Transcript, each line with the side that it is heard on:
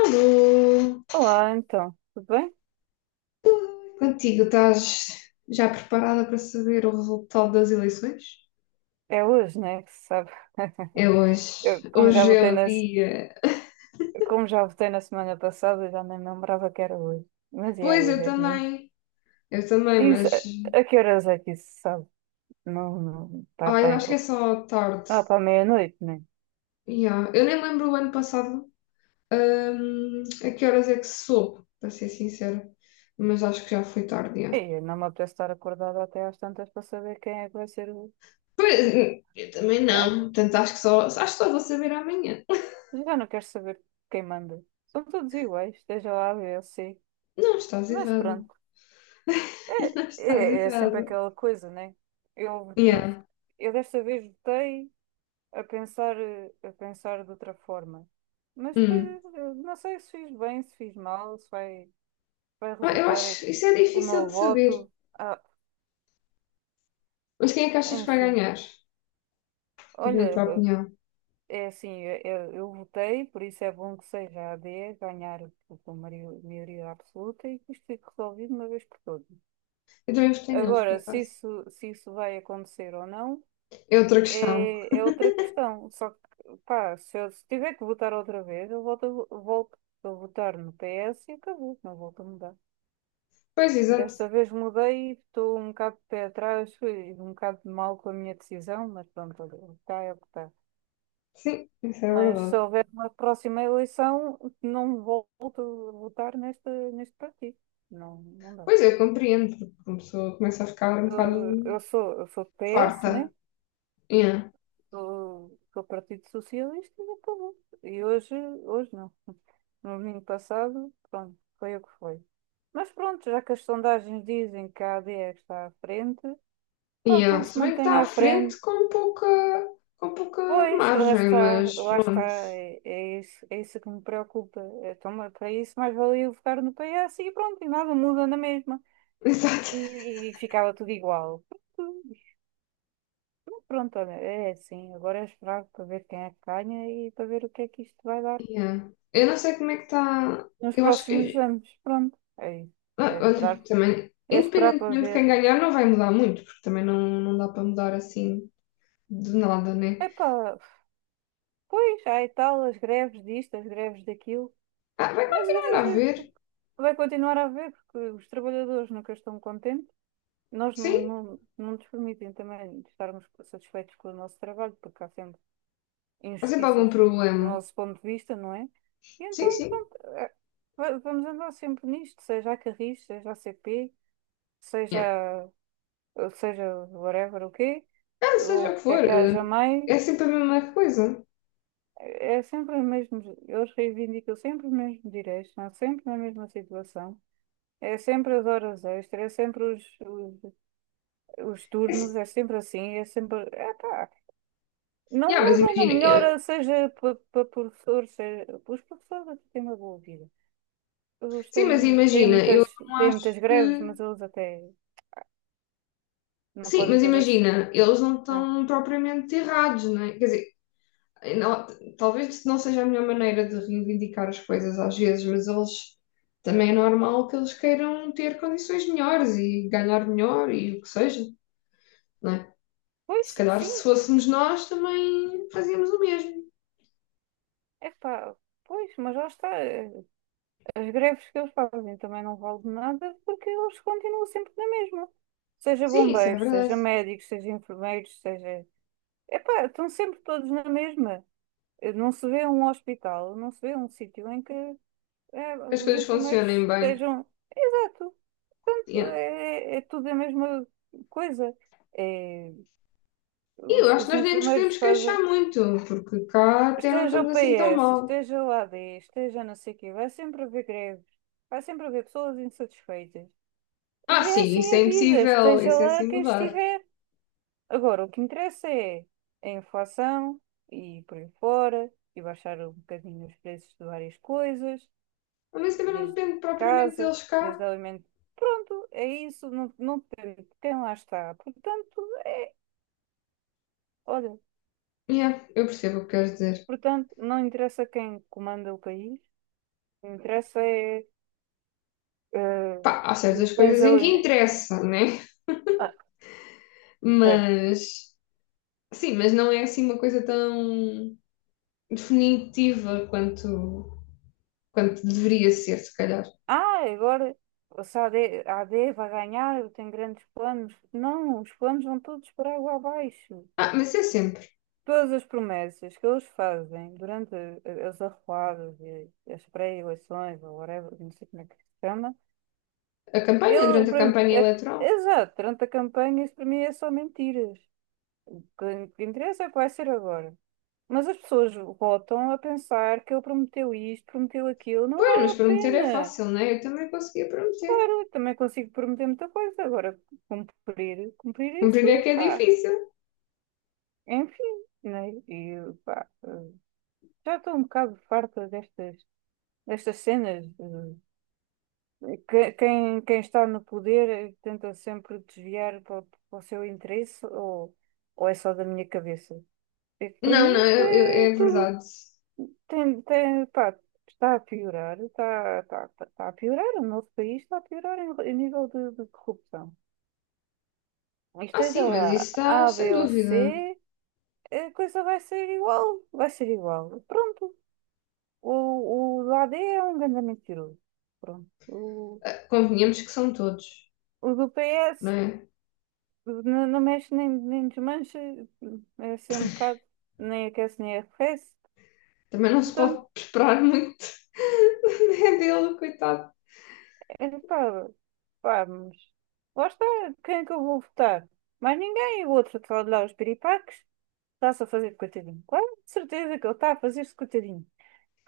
left: Alô!
right: Olá, então, tudo bem?
left: Contigo, estás já preparada para saber o resultado das eleições?
right: É hoje, né? Que se sabe.
left: É hoje.
right: Como já
left: Hoje é
right: votei
left: o
right: na, se-
left: dia.
right: como já votei na semana passada, já nem me lembrava que era hoje. Mas é
left: Pois,
right: hoje,
left: eu
right: é domingo.
left: também. Eu também,
right: Isso,
left: mas.
right: a que horas é que isso se sabe? Não, não, está
left: Ah, eu
right: bem.
left: acho que é só tarde.
right: Ah, para meia-noite, né?
left: Yeah. Eu nem lembro o ano passado, a que horas é que se soube, para ser sincera. Mas acho que já foi tarde,
right: E
left: yeah.
right: eu não me apetece estar acordada até às tantas para saber quem é que vai ser o.
left: Pois, eu também
right: Já,
left: não. Portanto, acho que só vou saber amanhã.
right: já não quero saber quem manda. São todos iguais, esteja lá a B ou C.
left: Não estás
right: Mas
left: errado.
right: pronto,
left: Não estás
right: é sempre
left: errado.
right: aquela coisa, né? Eu, eu,
left: Yeah.
right: eu desta vez votei a pensar, a pensar de outra forma. Mas
left: Hum.
right: depois, não sei se fiz bem, se fiz mal, se vai, vai
left: Ah, eu
right: resultar
left: acho, isso é
right: o
left: difícil
right: meu
left: de saber.
right: voto. Ah,
left: Mas quem é que achas que vai
right: enfim,
left: ganhar? Tipo, na
right: olha,
left: tua opinião.
right: é assim, eu votei, por isso é bom que seja a AD ganhar por maioria absoluta e que isto fique resolvido de uma vez por todas.
left: Eu também votei neles, por
right: Agora,
left: acaso.
right: se isso vai acontecer ou não,
left: É outra questão.
right: é outra questão. Só que, pá, se tiver que votar outra vez, volto a votar no PS e acabou, não volto a mudar.
left: Pois, exato.
right: Desta vez mudei, estou um bocado de pé atrás, fui um bocado de mal com a minha decisão, mas pronto, olha, o que está é o que está.
left: Sim, isso é
right: Mas se
left: verdade.
right: houver uma próxima eleição, não volto a votar neste partido. Não, não dá.
left: Pois, eu compreendo, porque uma pessoa começa a ficar um bocado
right: Eu sou do PS, né?
left: farta. Yeah.
right: Que o Partido Socialista e acabou. E hoje, hoje não. No domingo passado, pronto, foi o que foi. Mas pronto, já que as sondagens dizem que a AD é que está à frente, pá,
left: Yeah.
right: então que
left: Se
right: se
left: bem que está
right: mantenha
left: à
right: à frente.
left: frente com pouca
right: Pois,
left: margem, mas
right: lá está,
left: pronto.
right: é isso que me preocupa. Então, mas para isso, mais valia eu votar no PS e pronto, e nada muda na mesma.
left: Exato.
right: E ficava tudo igual. Pronto, pronto, olha, é assim. Agora é esperar para ver quem é que ganha e para ver o que é que isto vai dar
left: Yeah. Eu não sei como é que está.
right: nos
left: Eu acho
right: próximos
left: que
right: anos. Pronto, é isso.
left: Ah,
right: É
left: olha,
right: esperar,
left: também,
right: é esperar para
left: independentemente de quem
right: ver.
left: ganhar, não vai mudar muito, porque também não, não dá para mudar assim de nada, né?
right: Epá, pois, há e tal, as greves disto, as greves daquilo,
left: Ah, vai
right: mas
left: continuar a haver,
right: vai continuar a haver, porque os trabalhadores nunca estão contentes. Nós
left: sim,
right: não nos permitem também estarmos satisfeitos com o nosso trabalho, porque há sempre
left: há sempre algum
right: injustiças do
left: problema.
right: nosso ponto de vista, não é? E
left: Sim,
right: então,
left: sim.
right: pronto, vamos andar sempre nisto, seja a Carris, seja a CP, seja,
left: Yeah.
right: seja whatever o quê,
left: Ah,
right: ou
left: seja
right: o
left: o que
right: que é
left: for,
right: que haja mais.
left: é sempre a mesma coisa.
right: É sempre os mesmos, eles reivindicam sempre os mesmos direitos, estão sempre na mesma situação. É sempre as horas extras, é sempre os
left: É,
right: turnos,
left: assim-
right: é sempre assim, é sempre. Epá, não
left: yeah, mas
right: muda, não
left: imagina, eu,
right: melhora, seja para pa pa professores, seja, os professores até têm uma boa vida. Eles
left: sim, mas
right: têm
left: imagina, eu não
right: têm
left: acho
right: muitas greves,
left: que.
right: mas eles até não
left: Sim,
right: podem
left: mas
right: ter dois.
left: imagina, eles não
right: Ah,
left: estão propriamente errados, né? Quer dizer, eh, não- talvez não seja a melhor maneira de reivindicar as coisas às vezes, mas eles também é normal que eles queiram ter condições melhores e ganhar melhor e o que seja, não é? Se
right: pois,
left: calhar
right: sim,
left: se fôssemos nós também fazíamos o mesmo.
right: é epá, pois, mas lá está. As greves que eles fazem também não valem de nada porque eles continuam sempre na mesma. Seja
left: Sim, isso é
right: bombeiros,
left: verdade.
right: seja médicos, seja enfermeiros, seja. Epá, estão sempre todos na mesma. Não se vê um hospital, não se vê um sítio em que
left: Que as
right: os
left: coisas
right: enfermeiros
left: funcionem bem.
right: estejam. Exato,
left: Yeah.
right: é tudo a mesma coisa. É,
left: E eu acho
right: os
left: que nós nem nos
right: enfermeiros
left: podemos
right: fazem.
left: queixar muito, porque cá até não
right: Esteja o
left: estamos assim tão
right: PS,
left: mal.
right: esteja o AD, esteja não sei o quê, vai sempre haver greves, vai sempre haver pessoas insatisfeitas.
left: Ah,
right: E é
left: sim, isso
right: assim a
left: é
right: vida,
left: impossível,
right: esteja
left: isso é
right: lá
left: assim
right: quem
left: mudar.
right: estiver. Agora, o que interessa é a inflação e por aí fora, e baixar um bocadinho os preços de várias coisas,
left: Mas isso também não
right: desde
left: depende propriamente
right: casa,
left: deles cá.
right: desde alimento. Pronto, é isso, não, não tem, quem lá está. Portanto, é, olha,
left: Yeah, eu percebo o que queres dizer.
right: portanto, não interessa quem comanda o país, o que interessa é eh,
left: Pá, há certas
right: tens
left: coisas em que
right: alimento.
left: interessa, né? Mas, sim, mas não é assim uma coisa tão definitiva quanto deveria ser, se calhar.
right: Ah, agora se a AD, a AD vai ganhar, eu tenho grandes planos. Não, os planos vão todos para água abaixo.
left: Ah, mas é sempre.
right: Todas as promessas que eles fazem durante as arruadas e as pré-eleições, ou whatever, não sei como é que se chama,
left: A campanha,
right: ele,
left: durante a
right: para-
left: campanha
right: é que-
left: eleitoral.
right: exato, durante a campanha, isso para mim é só mentiras. O que interessa é o que vai ser agora. Mas as pessoas votam a pensar que ele prometeu isto, prometeu aquilo, não
left: Pois,
right: vale
left: mas
right: a
left: prometer é
right: pena.
left: fácil, né? Eu também conseguia prometer.
right: Claro, também consigo prometer muita coisa. Agora, cumprir, cumprir
left: Cumprir
right: isso,
left: é que é
right: pá,
left: difícil.
right: é enfim, né? E pá, já estou um bocado farta destas, destas cenas. Quem, quem está no poder tenta sempre desviar para o para o seu interesse, ou é só da minha cabeça. É que para
left: Não,
right: mim
left: não,
right: isto é
left: é
right: tudo.
left: verdade.
right: Tem, tem, pá, está a piorar, está, está, está a piorar, o nosso país está a piorar em, em nível de corrupção.
left: Ah,
right: Esteja
left: sim, mas isso
right: lá
left: está
right: A,
left: sem
right: B ou
left: dúvida.
right: C, a coisa vai ser igual. Vai ser igual. Pronto. O do A D é um grande mentiroso. Pronto.
left: Ah, convenhamos que são todos,
right: O do
left: não
right: PS
left: é?
right: não, não mexe nem, nem desmancha. É assim um bocado. Nem aquece nem arrefece.
left: Também não se pode
right: Portanto,
left: esperar muito né, dele, coitado.
right: é, pá, pá, mas lá está. Quem é que eu vou votar? Mais ninguém. O outro está lá os piripaques. Está-se a fazer de coitadinho. Claro, de certeza que ele está a fazer-se de coitadinho.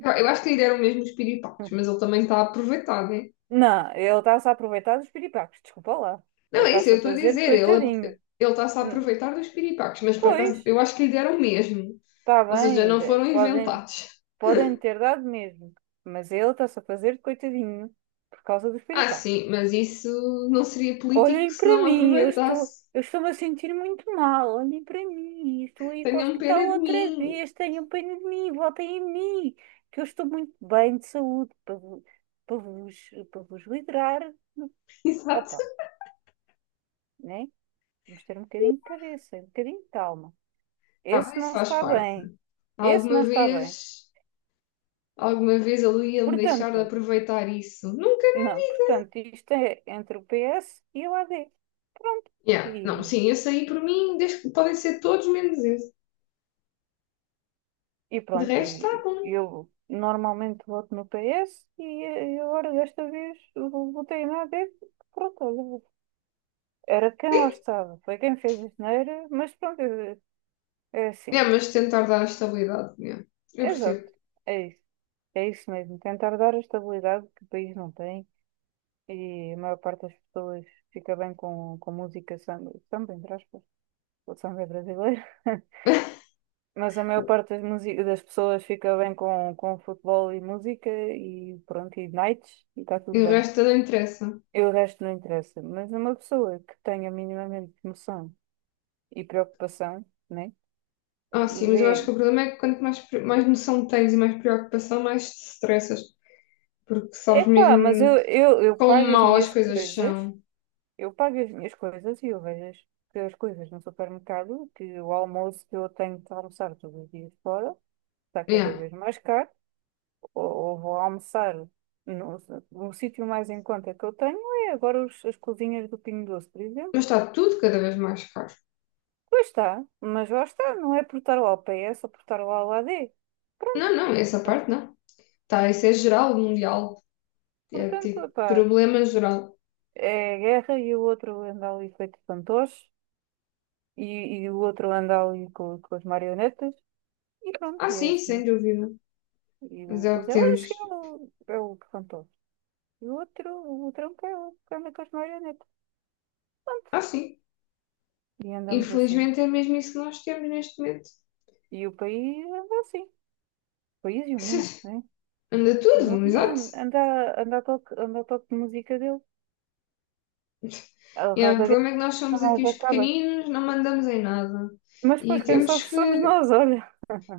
left: Eu acho que lhe deram mesmo os piripaques, mas ele também está a aproveitar, né?
right: Não, ele está-se a aproveitar dos piripacos, desculpa lá. Ele
left: Não, é isso,
right: está-se
left: eu
right: a
left: estou a
right: fazer de
left: dizer, ele
right: coitadinho.
left: ele está-se a
right: Hum,
left: aproveitar dos piripaques, mas por
right: Pois,
left: acaso eu acho que lhe deram mesmo.
right: está
left: Ou seja,
right: bem,
left: não foram
right: podem,
left: inventados.
right: podem ter dado mesmo, mas ele está-se a fazer de coitadinho por causa dos
left: Ah,
right: piripacos.
left: sim, mas isso não seria político
right: Olhem
left: se
right: para
left: não
right: mim,
left: aproveitasse.
right: eu estou-me a sentir muito mal. Olhem para mim, estou a ir para o
left: Tenham pena
right: hospital
left: de
right: outra
left: mim.
right: vez. Tenham pena de mim, votem em mim, que eu estou muito bem de saúde para vos livrar.
left: Exato.
right: Opa, né? Vamos ter um bocadinho de cabeça, um bocadinho de calma.
left: Ah,
right: Esse
left: mas isso
right: não
left: faz
right: está
left: parte.
right: bem. Esse
left: Alguma
right: não está bem.
left: vez, alguma vez ele ia me deixar de
right: Portanto,
left: aproveitar isso. Nunca, né?
right: não, portanto, isto é entre o PS e o AD. Pronto.
left: Yeah. Não,
right: E,
left: sim, esse aí por mim, desde que podem ser todos menos esse. De resto, está bom.
right: e eu normalmente voto no PS e, agora desta vez eu votei no AD. Pronto, olha, era de quem lá estava. Foi quem fez a geneira, mas pronto, é, é
left: É,
right: assim.
left: mas tentar dar estabilidade, yeah. Eu
right: Exato.
left: percebo.
right: É isso. É isso mesmo. Tentar dar a estabilidade que o país não tem. E a maior parte das pessoas fica bem com música samba, samba, entre aspas, o samba é brasileiro. Mas a maior parte das pessoas fica bem com futebol e música e pronto, e nights, e está
left: E
right: tudo
left: o
right: bem.
left: resto não interessa.
right: E o resto não interessa. Mas uma pessoa que tenha minimamente noção e preocupação, né?
left: Ah, sim, mas eu
right: Vê,
left: acho que o problema é que quanto mais noção tens e mais preocupação, mais te estressas, porque sabes
right: epá,
left: mesmo
right: eu
left: quão
right: pago as
left: mal as
right: minhas
left: coisas
right: coisas.
left: são.
right: Eu pago as minhas coisas e que as coisas no supermercado, que o almoço que eu tenho de almoçar todos os dias fora está cada
left: Yeah.
right: vez mais caro, ou vou almoçar no, no sítio mais em conta que eu tenho é agora as cozinhas do Pingo Doce, por exemplo.
left: Mas está tudo cada vez mais caro.
right: Pois está, mas lá está, não é por estar lá ao PS ou por estar lá ao AD. Pronto,
left: Não, não, essa
right: pronto,
left: parte não. Tá, isso é geral, mundial. É
right: portanto,
left: tipo
right: epá,
left: problema geral.
right: é a guerra e o outro anda ali feito fantoche, e, e o outro anda ali com as marionetas, e pronto,
left: Ah,
right: e é
left: sim, sem
right: assim.
left: dúvida.
right: E
left: Mas é o
right: o
left: que
right: Zelensky é
left: temos.
right: assim, o, é o que cantou. E o outro, o Trump é o que anda com as marionetas. Pronto.
left: Ah, sim.
right: E andamos assim.
left: Infelizmente é mesmo isso que nós temos neste momento.
right: E o país anda assim. O país e o mundo, né?
left: Anda
right: O
left: tudo,
right: mundo
left: exato.
right: anda, a toque, anda ao toque de música dele. A
left: É, o
right: Rádio Gaga
left: problema é que nós
right: nunca
left: somos aqui
right: mais
left: os
right: acaba.
left: pequeninos, não mandamos em nada.
right: Mas
left: E
right: depois quem
left: temos
right: sofre
left: que.
right: somos nós, olha.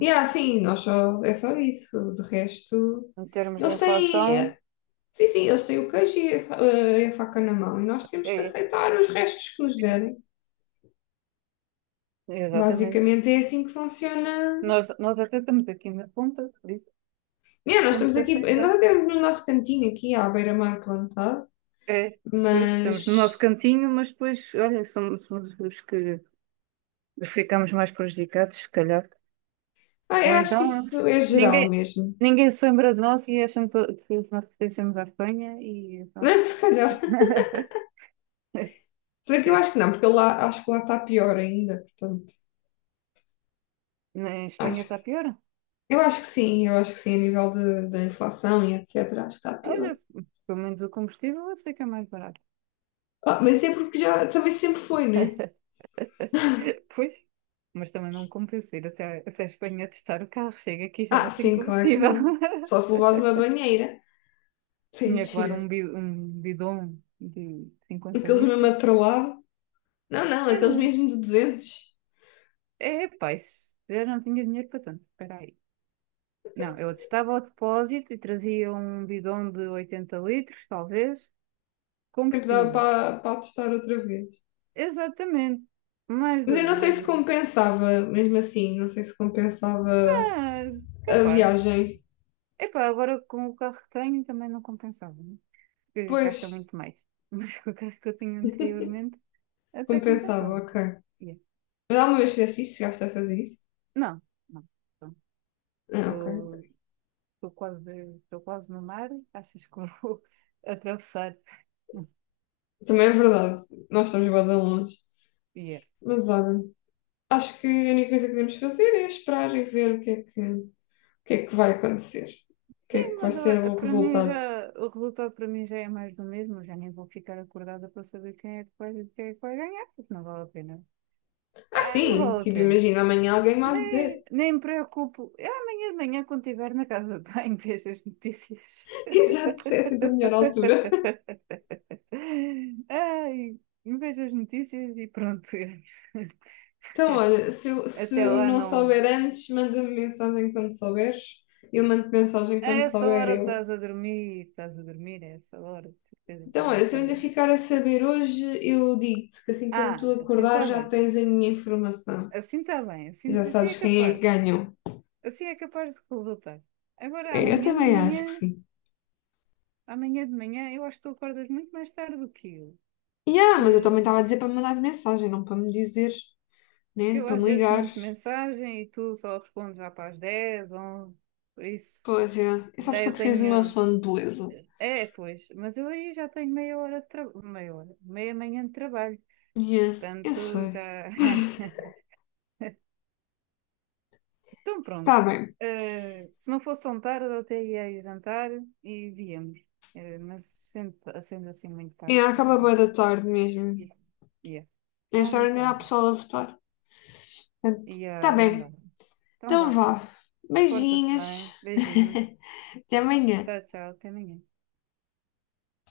left: E sim, nós só. É só isso. De resto,
right: Em termos de
left: eles têm.
right: inflação,
left: Sim, sim, eles têm o queijo e a faca na mão. E nós temos que
right: é,
left: aceitar os restos que nos derem.
right: exatamente.
left: Basicamente é assim que funciona.
right: Nós até estamos aqui na ponta, por isso
left: Yeah, nós
right: temos
left: estamos
right: que
left: aqui.
right: aceitar.
left: Nós até temos no nosso cantinho aqui, à beira-mar plantado.
right: É, pois, estamos no nosso
left: Mas.
right: cantinho, mas depois, olha, somos os que ficamos mais prejudicados, se calhar.
left: Ah,
right: Ou
left: eu acho que
right: então
left: isso é geral
right: ninguém,
left: mesmo.
right: ninguém se lembra de nós e acham que nós pertencemos à Espanha e pronto.
left: Se calhar. Será que eu acho que não? Porque lá, acho que lá está pior ainda. Portanto.
right: Na Espanha
left: Acho
right: está pior.
left: Eu acho que sim, a nível da inflação e etc. Acho que está pior.
right: Olha, pelo menos o combustível eu sei que é mais barato.
left: Ah, mas é porque já também sempre foi, né?
right: Pois, mas também não me compensa ir até a Espanha testar o carro. Chega aqui e já
left: Ah,
right: não tem
left: sim, claro que
right: combustível.
left: não. Só se levares uma banheira para
right: Tinha que levar um,
left: encher.
right: um bidon de 50
left: Aqueles mesmo
right: litros.
left: atrolado. Não, não,
right: Era
left: aqueles
right: um...
left: mesmo de 200.
right: É, pá, isso- eu não tinha dinheiro para tanto. Espera aí. Não, eu estava ao depósito e trazia um bidão de 80 litros, talvez,
left: Sempre dava
right: combustível.
left: para testar outra vez.
right: Exatamente. Mais
left: Mas eu
right: do,
left: não sei
right: mais
left: se
right: do.
left: compensava, mesmo assim, não sei se compensava
right: Ah,
left: a
right: capaz.
left: viagem.
right: Epá, agora com o carro que tenho também não compensava, né? Porque
left: Pois,
right: gasta muito mais. Mas com o carro que eu tinha anteriormente até
left: compensava,
right: compensava.
left: ok.
right: Yeah.
left: Mas alguma vez fizeste isso? Chegaste a fazer isso?
right: Não, não. Então,
left: Ah, ok.
right: estou quase, estou quase no mar. Achas que eu vou atravessar?
left: Também é verdade, nós estamos bem longe.
right: Yeah.
left: Mas olha. Acho que a única coisa que devemos fazer é esperar e ver o que é que vai acontecer. O que é que vai
right: Mas
left: ser
right: olha,
left: o
right: para mim
left: resultado.
right: já, o resultado para mim já é mais do mesmo, eu já nem vou ficar acordada para saber quem é que vai ganhar, porque não vale a pena.
left: Ah,
right: Ah, não
left: sim,
right: vale a
left: tipo,
right: pena.
left: imagina amanhã alguém me há de
right: Nem,
left: dizer.
right: nem me preocupo. Eu amanhã de manhã, quando estiver na casa de banho, vejo as notícias.
left: Exato, é sempre a melhor altura.
right: Ai, vejo as notícias e pronto.
left: Então, olha, se eu, se
right: Até
left: eu
right: lá
left: não
right: não.
left: souber antes, manda-me mensagem quando souberes. Eu mando mensagem
right: A
left: quando
right: essa
left: souber
right: hora
left: eu.
right: estás a dormir, a essa hora, de certeza que tu
left: Então,
right: não
left: olha, se eu ainda
right: acordas.
left: ficar a saber hoje, eu digo-te que assim quando tu
right: Ah, assim
left: acordar
right: está
left: já
right: bem.
left: tens a minha informação.
right: Assim está bem,
left: E
right: assim,
left: já
right: assim é
left: sabes quem é que
right: capaz.
left: ganhou.
right: Assim é capaz de resultar. Agora,
left: É, eu também acho que sim.
right: amanhã de manhã, eu acho que tu acordas muito mais tarde do que eu.
left: Yeah, mas eu
right: Que,
left: também estava a dizer para me mandar mensagem, não para me dizer,
right: que
left: né?
right: eu
left: Para me
right: às vezes
left: ligar.
right: mando mensagem e tu só respondes já para as 10 11. Por isso,
left: Pois é. E sabes
right: já
left: que eu
right: eu
left: preciso do meu
right: tenho.
left: sono de beleza.
right: É, pois, mas eu aí já tenho meia hora de trabalho. Meia hora, meia manhã de trabalho.
left: Yeah, eu
right: Portanto, já.
left: sei.
right: Então,
left: Tá
right: pronto.
left: bem.
right: Eh, se não fosse tão tarde, eu até ia ir jantar e víamos. Eh, mas sendo, sendo assim muito
left: E
right: tarde, já
left: acaba
right: não.
left: bem da tarde mesmo.
right: Yeah.
left: Nesta
right: Então,
left: hora ainda há
right: pronto.
left: pessoal a votar. Portanto,
right: E
left: tá
right: ah, não dá.
left: bem.
right: Então
left: Então
right: vá.
left: vá.
right: Porta-te
left: Beijinhos.
right: bem. Beijinhos.
left: Até amanhã.
right: Tchau, tchau. Até amanhã.